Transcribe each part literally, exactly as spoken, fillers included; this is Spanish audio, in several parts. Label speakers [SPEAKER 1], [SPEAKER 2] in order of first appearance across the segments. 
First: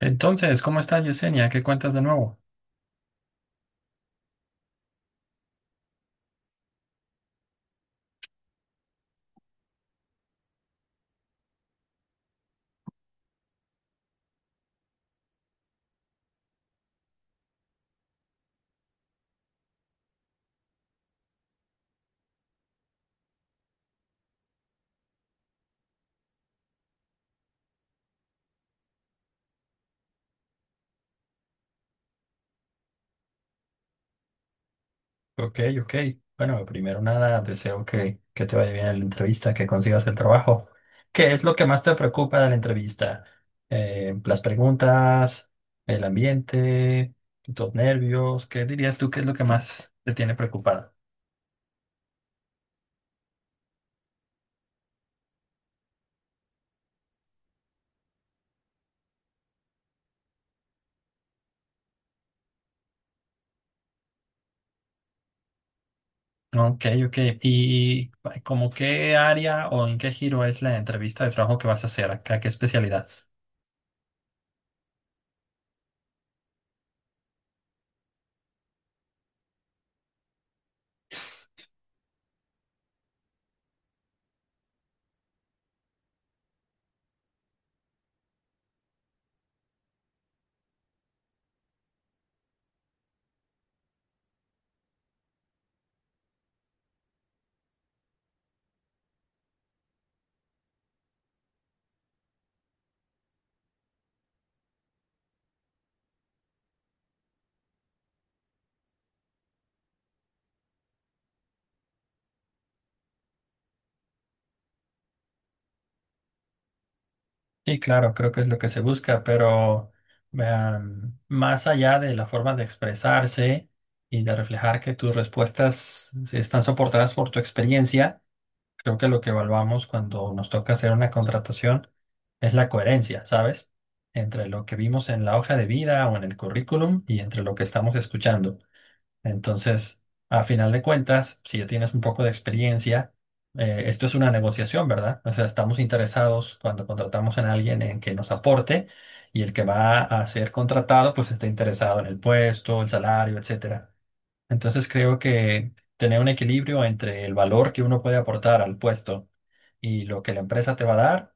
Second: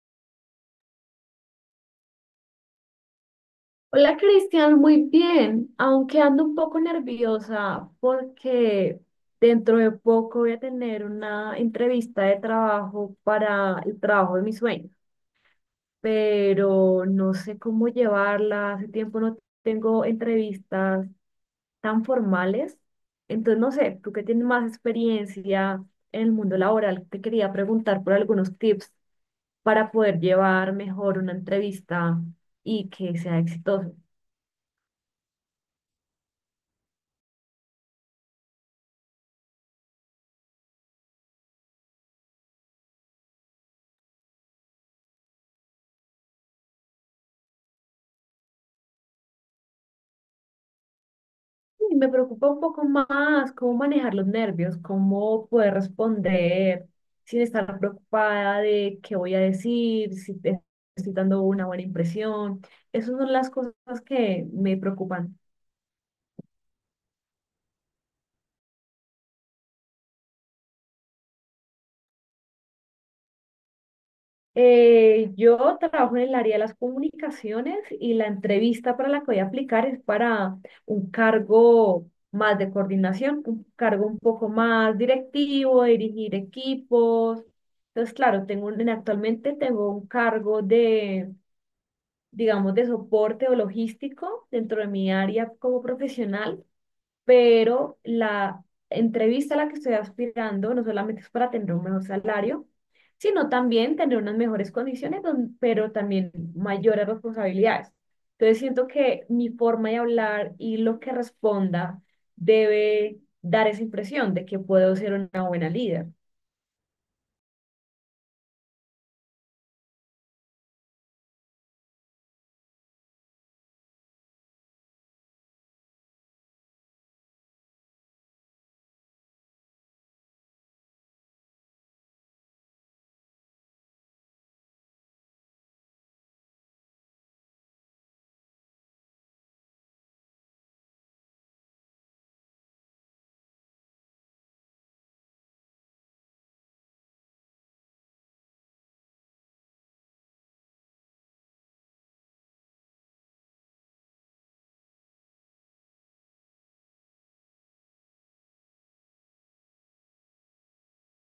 [SPEAKER 1] Entonces, ¿cómo estás, Yesenia? ¿Qué cuentas de nuevo?
[SPEAKER 2] Hola Cristian, muy bien, aunque ando un poco nerviosa porque dentro de poco voy a tener una entrevista de trabajo para el trabajo de mis sueños, pero no sé cómo llevarla, hace tiempo no tengo entrevistas tan formales, entonces no sé, tú que tienes más experiencia en el mundo laboral, te quería preguntar por algunos tips para poder llevar mejor una entrevista y que sea exitosa.
[SPEAKER 1] Ok, ok. Bueno, primero nada, deseo que, que te vaya bien en la entrevista, que consigas el trabajo. ¿Qué es lo que más te preocupa de la entrevista? Eh, las preguntas, el ambiente, tus nervios. ¿Qué dirías tú que es lo que más te tiene preocupada?
[SPEAKER 2] Y me preocupa un poco más cómo manejar los nervios, cómo poder responder sin estar preocupada de qué voy a decir, si te- estoy dando una buena impresión. Esas son las cosas que me preocupan.
[SPEAKER 1] Ok, ok. ¿Y como qué área o en qué giro es la entrevista de trabajo que vas a hacer? ¿A qué especialidad?
[SPEAKER 2] Eh, yo trabajo en el área de las comunicaciones y la entrevista para la que voy a aplicar es para un cargo más de coordinación, un cargo un poco más directivo, dirigir equipos. Entonces, claro, tengo un- actualmente tengo un cargo de, digamos, de soporte o logístico dentro de mi área como profesional, pero la entrevista a la que estoy aspirando no solamente es para tener un mejor salario, sino también tener unas mejores condiciones, don- pero también mayores responsabilidades. Entonces siento que mi forma de hablar y lo que responda debe dar esa impresión de que puedo ser una buena líder.
[SPEAKER 1] Sí, claro, creo que es lo que se busca, pero vean, más allá de la forma de expresarse y de reflejar que tus respuestas están soportadas por tu experiencia, creo que lo que evaluamos cuando nos toca hacer una contratación es la coherencia, ¿sabes? Entre lo que vimos en la hoja de vida o en el currículum y entre lo que estamos escuchando. Entonces, a final de cuentas, si ya tienes un poco de experiencia, eh, esto es una negociación, ¿verdad? O sea, estamos interesados cuando contratamos a alguien en que nos aporte y el que va a ser contratado, pues está interesado en el puesto, el salario, etcétera. Entonces, creo que tener un equilibrio entre el valor que uno puede aportar al puesto y lo que la empresa te va a dar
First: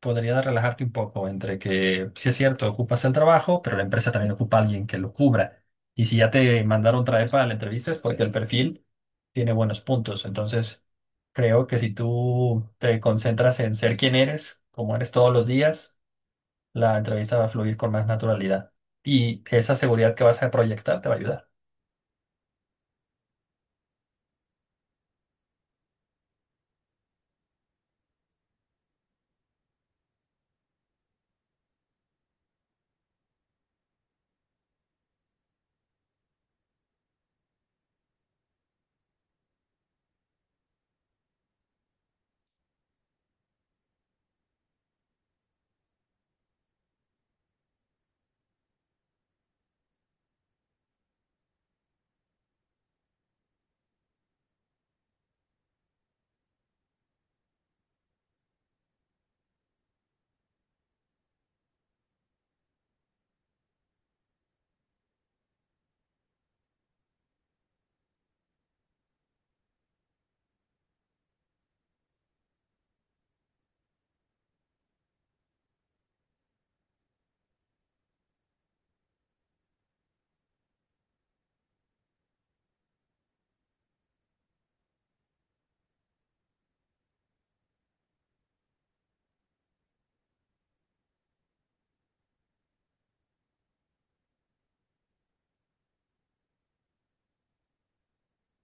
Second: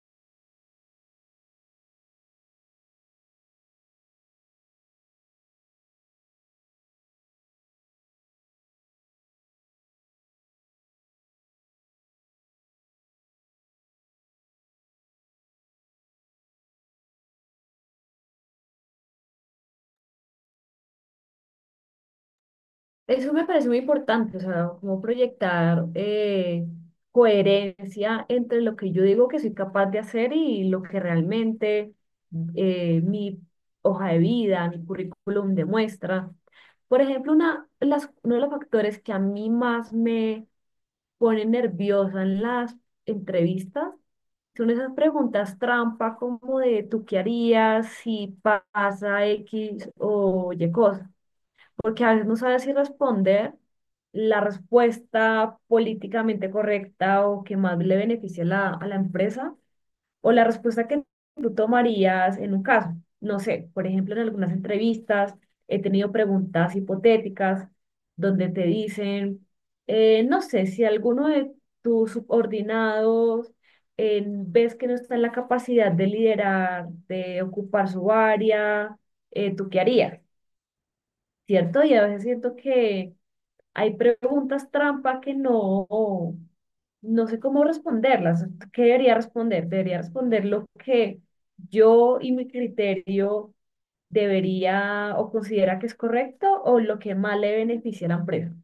[SPEAKER 1] podría relajarte un poco entre que, si es cierto, ocupas el trabajo, pero la empresa también ocupa a alguien que lo cubra. Y si ya te mandaron traer para la entrevista es porque el perfil tiene buenos puntos. Entonces, creo que si tú te concentras en ser quien eres, como eres todos los días, la entrevista va a fluir con más naturalidad. Y esa seguridad que vas a proyectar te va a ayudar.
[SPEAKER 2] Eso me parece muy importante, o sea, como proyectar eh, coherencia entre lo que yo digo que soy capaz de hacer y lo que realmente eh, mi hoja de vida, mi currículum demuestra. Por ejemplo, una, las, uno de los factores que a mí más me pone nerviosa en las entrevistas son esas preguntas trampa como de ¿tú qué harías si pasa X o Y cosa? Porque a veces no sabes si responder la respuesta políticamente correcta o que más le beneficie a la, a la empresa, o la respuesta que tú tomarías en un caso. No sé, por ejemplo, en algunas entrevistas he tenido preguntas hipotéticas donde te dicen, eh, no sé, si alguno de tus subordinados eh, ves que no está en la capacidad de liderar, de ocupar su área, eh, ¿tú qué harías? ¿Cierto? Y a veces siento que hay preguntas trampa que no, no sé cómo responderlas. ¿Qué debería responder? Debería responder lo que yo y mi criterio debería o considera que es correcto, o lo que más le beneficia a la empresa.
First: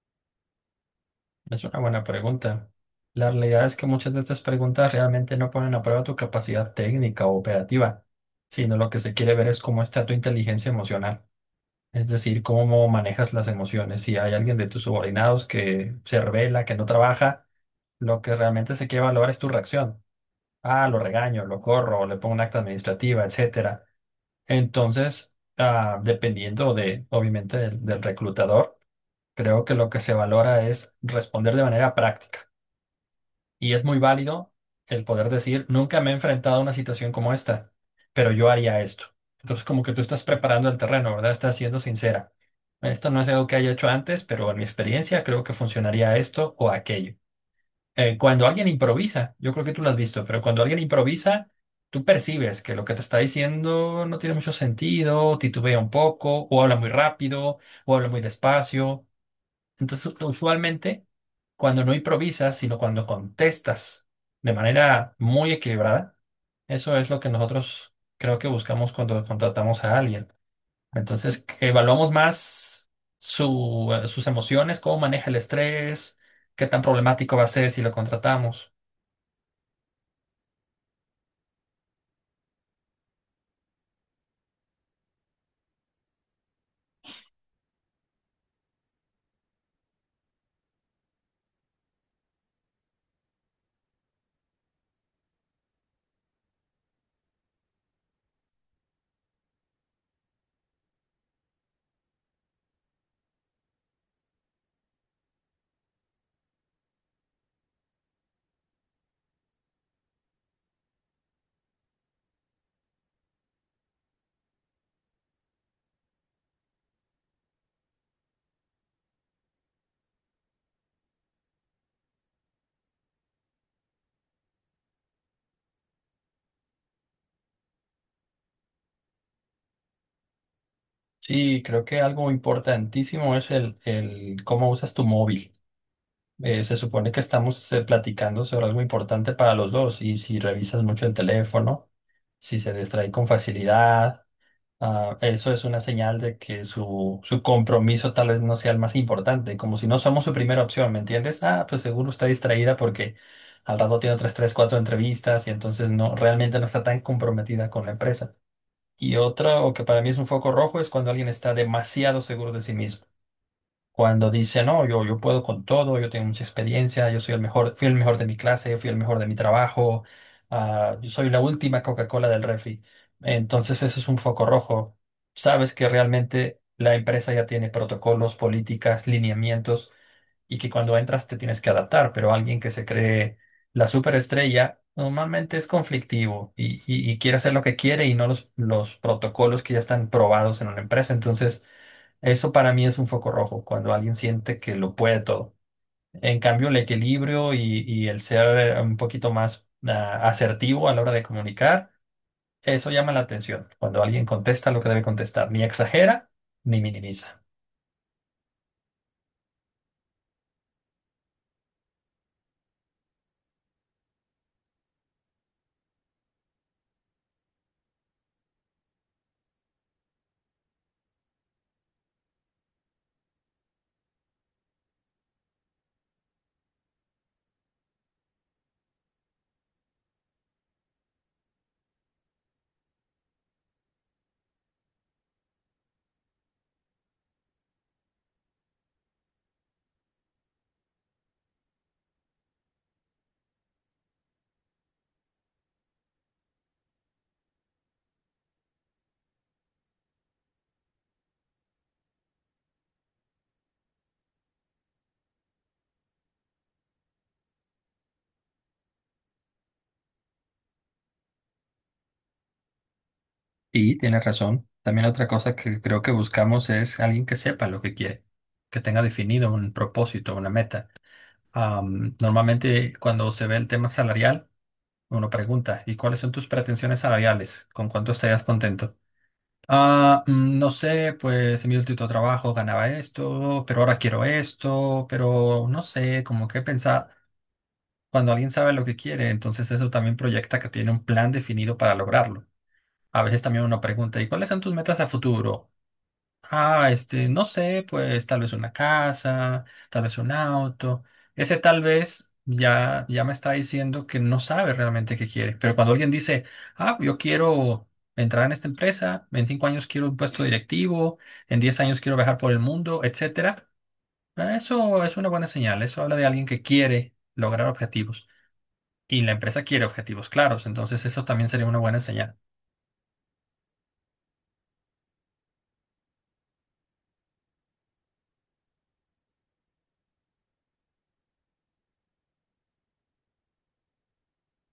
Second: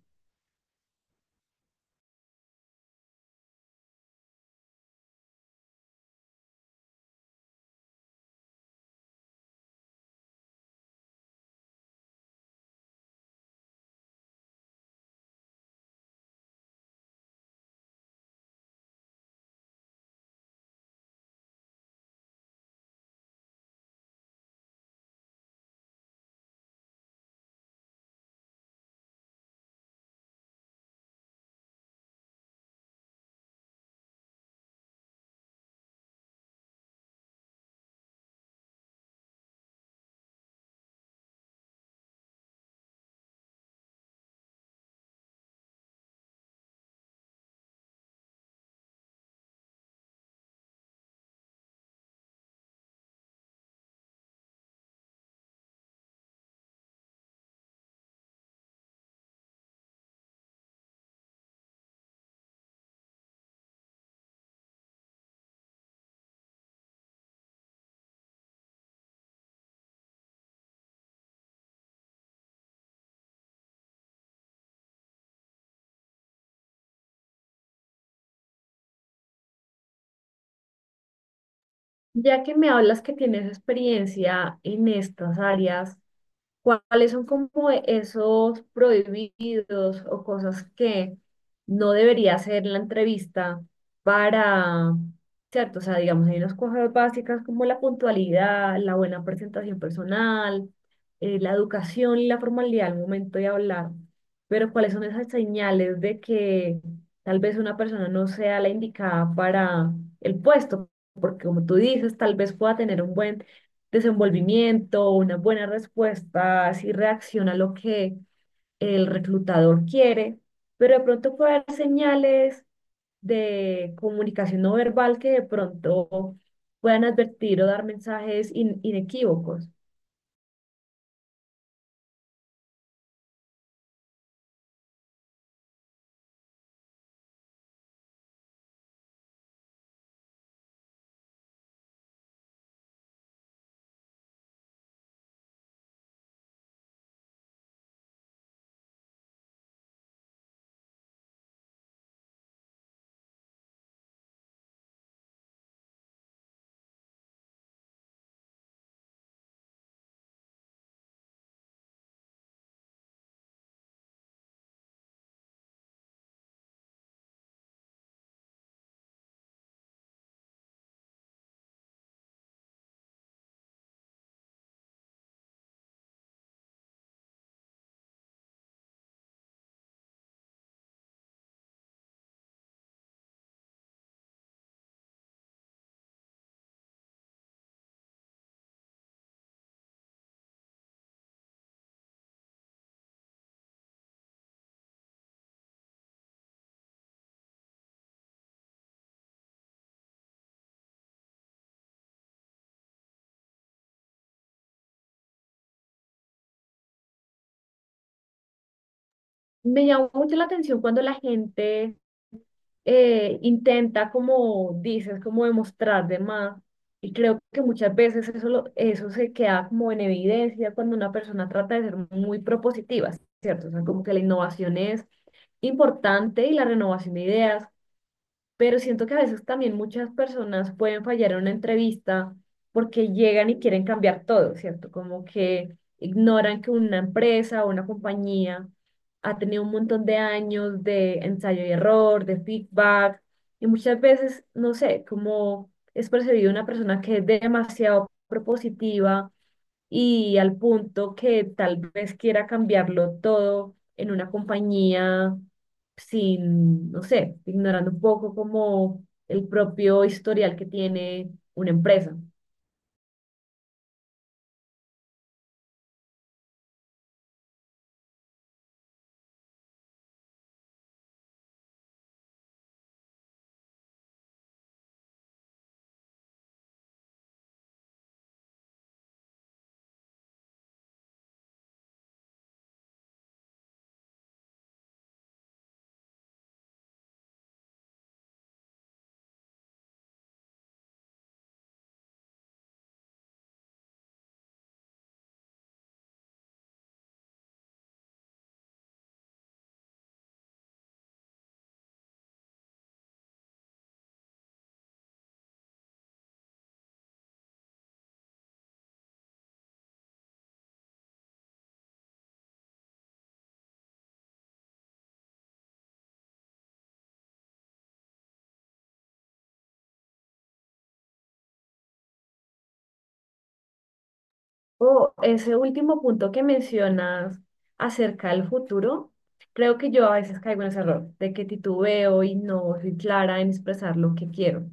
[SPEAKER 1] Es una buena pregunta. La realidad es que muchas de estas preguntas realmente no ponen a prueba tu capacidad técnica o operativa, sino lo que se quiere ver es cómo está tu inteligencia emocional, es decir, cómo manejas las emociones. Si hay alguien de tus subordinados que se revela, que no trabaja, lo que realmente se quiere valorar es tu reacción. Ah, lo regaño, lo corro, le pongo un acta administrativa, etcétera. Entonces, ah, dependiendo de, obviamente, del del reclutador, creo que lo que se valora es responder de manera práctica y es muy válido el poder decir, nunca me he enfrentado a una situación como esta, pero yo haría esto. Entonces, como que tú estás preparando el terreno, ¿verdad? Estás siendo sincera. Esto no es algo que haya hecho antes, pero en mi experiencia creo que funcionaría esto o aquello. Eh, cuando alguien improvisa, yo creo que tú lo has visto, pero cuando alguien improvisa, tú percibes que lo que te está diciendo no tiene mucho sentido, titubea un poco, o habla muy rápido, o habla muy despacio. Entonces, usualmente, cuando no improvisas, sino cuando contestas de manera muy equilibrada, eso es lo que nosotros creo que buscamos cuando contratamos a alguien. Entonces, que evaluamos más su, eh, sus emociones, cómo maneja el estrés, qué tan problemático va a ser si lo contratamos.
[SPEAKER 2] Ya que me hablas que tienes experiencia en estas áreas, ¿cuáles son como esos prohibidos o cosas que no debería hacer la entrevista para, cierto? O sea, digamos, hay unas cosas básicas como la puntualidad, la buena presentación personal, eh, la educación y la formalidad al momento de hablar. Pero ¿cuáles son esas señales de que tal vez una persona no sea la indicada para el puesto? Porque como tú dices, tal vez pueda tener un buen desenvolvimiento, una buena respuesta, si reacciona a lo que el reclutador quiere, pero de pronto puede haber señales de comunicación no verbal que de pronto puedan advertir o dar mensajes in- inequívocos.
[SPEAKER 1] Sí, creo que algo importantísimo es el, el cómo usas tu móvil. Eh, se supone que estamos eh, platicando sobre algo importante para los dos y si revisas mucho el teléfono. Si se distrae con facilidad, ah, eso es una señal de que su, su compromiso tal vez no sea el más importante, como si no somos su primera opción, ¿me entiendes? Ah, pues seguro está distraída porque al rato tiene otras tres, cuatro entrevistas y entonces no, realmente no está tan comprometida con la empresa. Y otra, o que para mí es un foco rojo, es cuando alguien está demasiado seguro de sí mismo. Cuando dice, no, yo, yo puedo con todo, yo tengo mucha experiencia, yo soy el mejor, fui el mejor de mi clase, yo fui el mejor de mi trabajo, ah, yo soy la última Coca-Cola del refri. Entonces eso es un foco rojo. Sabes que realmente la empresa ya tiene protocolos, políticas, lineamientos y que cuando entras te tienes que adaptar, pero alguien que se cree la superestrella normalmente es conflictivo y, y- y quiere hacer lo que quiere y no los, los protocolos que ya están probados en una empresa. Entonces... Eso para mí es un foco rojo, cuando alguien siente que lo puede todo. En cambio, el equilibrio y, y el ser eh, un poquito más ah, asertivo a la hora de comunicar, eso llama la atención, cuando alguien contesta lo que debe contestar, ni exagera ni minimiza.
[SPEAKER 2] Me llamó mucho la atención cuando la gente eh, intenta, como dices, como demostrar de más. Y creo que muchas veces eso, lo- eso se queda como en evidencia cuando una persona trata de ser muy propositiva, ¿cierto? O sea, como que la innovación es importante y la renovación de ideas, pero siento que a veces también muchas personas pueden fallar en una entrevista porque llegan y quieren cambiar todo, ¿cierto? Como que ignoran que una empresa o una compañía ha tenido un montón de años de ensayo y error, de feedback, y muchas veces, no sé, como es percibido una persona que es demasiado propositiva y al punto que tal vez quiera cambiarlo todo en una compañía sin, no sé, ignorando un poco como el propio historial que tiene una empresa.
[SPEAKER 1] Y tienes razón. También otra cosa que creo que buscamos es alguien que sepa lo que quiere, que tenga definido un propósito, una meta. Am, normalmente cuando se ve el tema salarial, uno pregunta, ¿y cuáles son tus pretensiones salariales? ¿Con cuánto estarías contento? Ah, mm, no sé, pues en mi último trabajo ganaba esto, pero ahora quiero esto, pero no sé, como que pensar, cuando alguien sabe lo que quiere, entonces eso también proyecta que tiene un plan definido para lograrlo. A veces también uno pregunta, ¿y cuáles son tus metas a futuro? Ah, este, no sé, pues tal vez una casa, tal vez un auto. Ese tal vez ya, ya me está diciendo que no sabe realmente qué quiere. Pero cuando alguien dice, ah, yo quiero entrar en esta empresa, en cinco años quiero un puesto directivo, en diez años quiero viajar por el mundo, etcétera, ah, eso es una buena señal. Eso habla de alguien que quiere lograr objetivos. Y la empresa quiere objetivos claros, entonces eso también sería una buena señal.
[SPEAKER 2] O ese último punto que mencionas acerca del futuro, creo que yo a veces caigo en ese error de que titubeo y no soy clara en expresar lo que quiero.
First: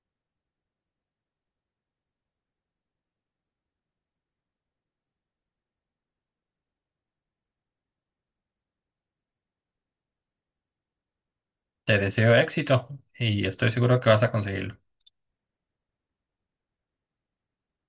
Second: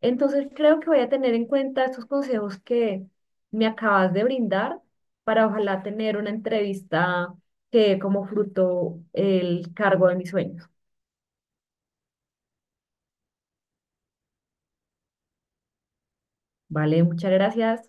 [SPEAKER 2] Entonces creo que voy a tener en cuenta estos consejos que me acabas de brindar para ojalá tener una entrevista que dé como fruto el cargo de mis sueños.
[SPEAKER 1] Te deseo éxito y estoy seguro que vas a conseguirlo.
[SPEAKER 2] Vale, muchas gracias.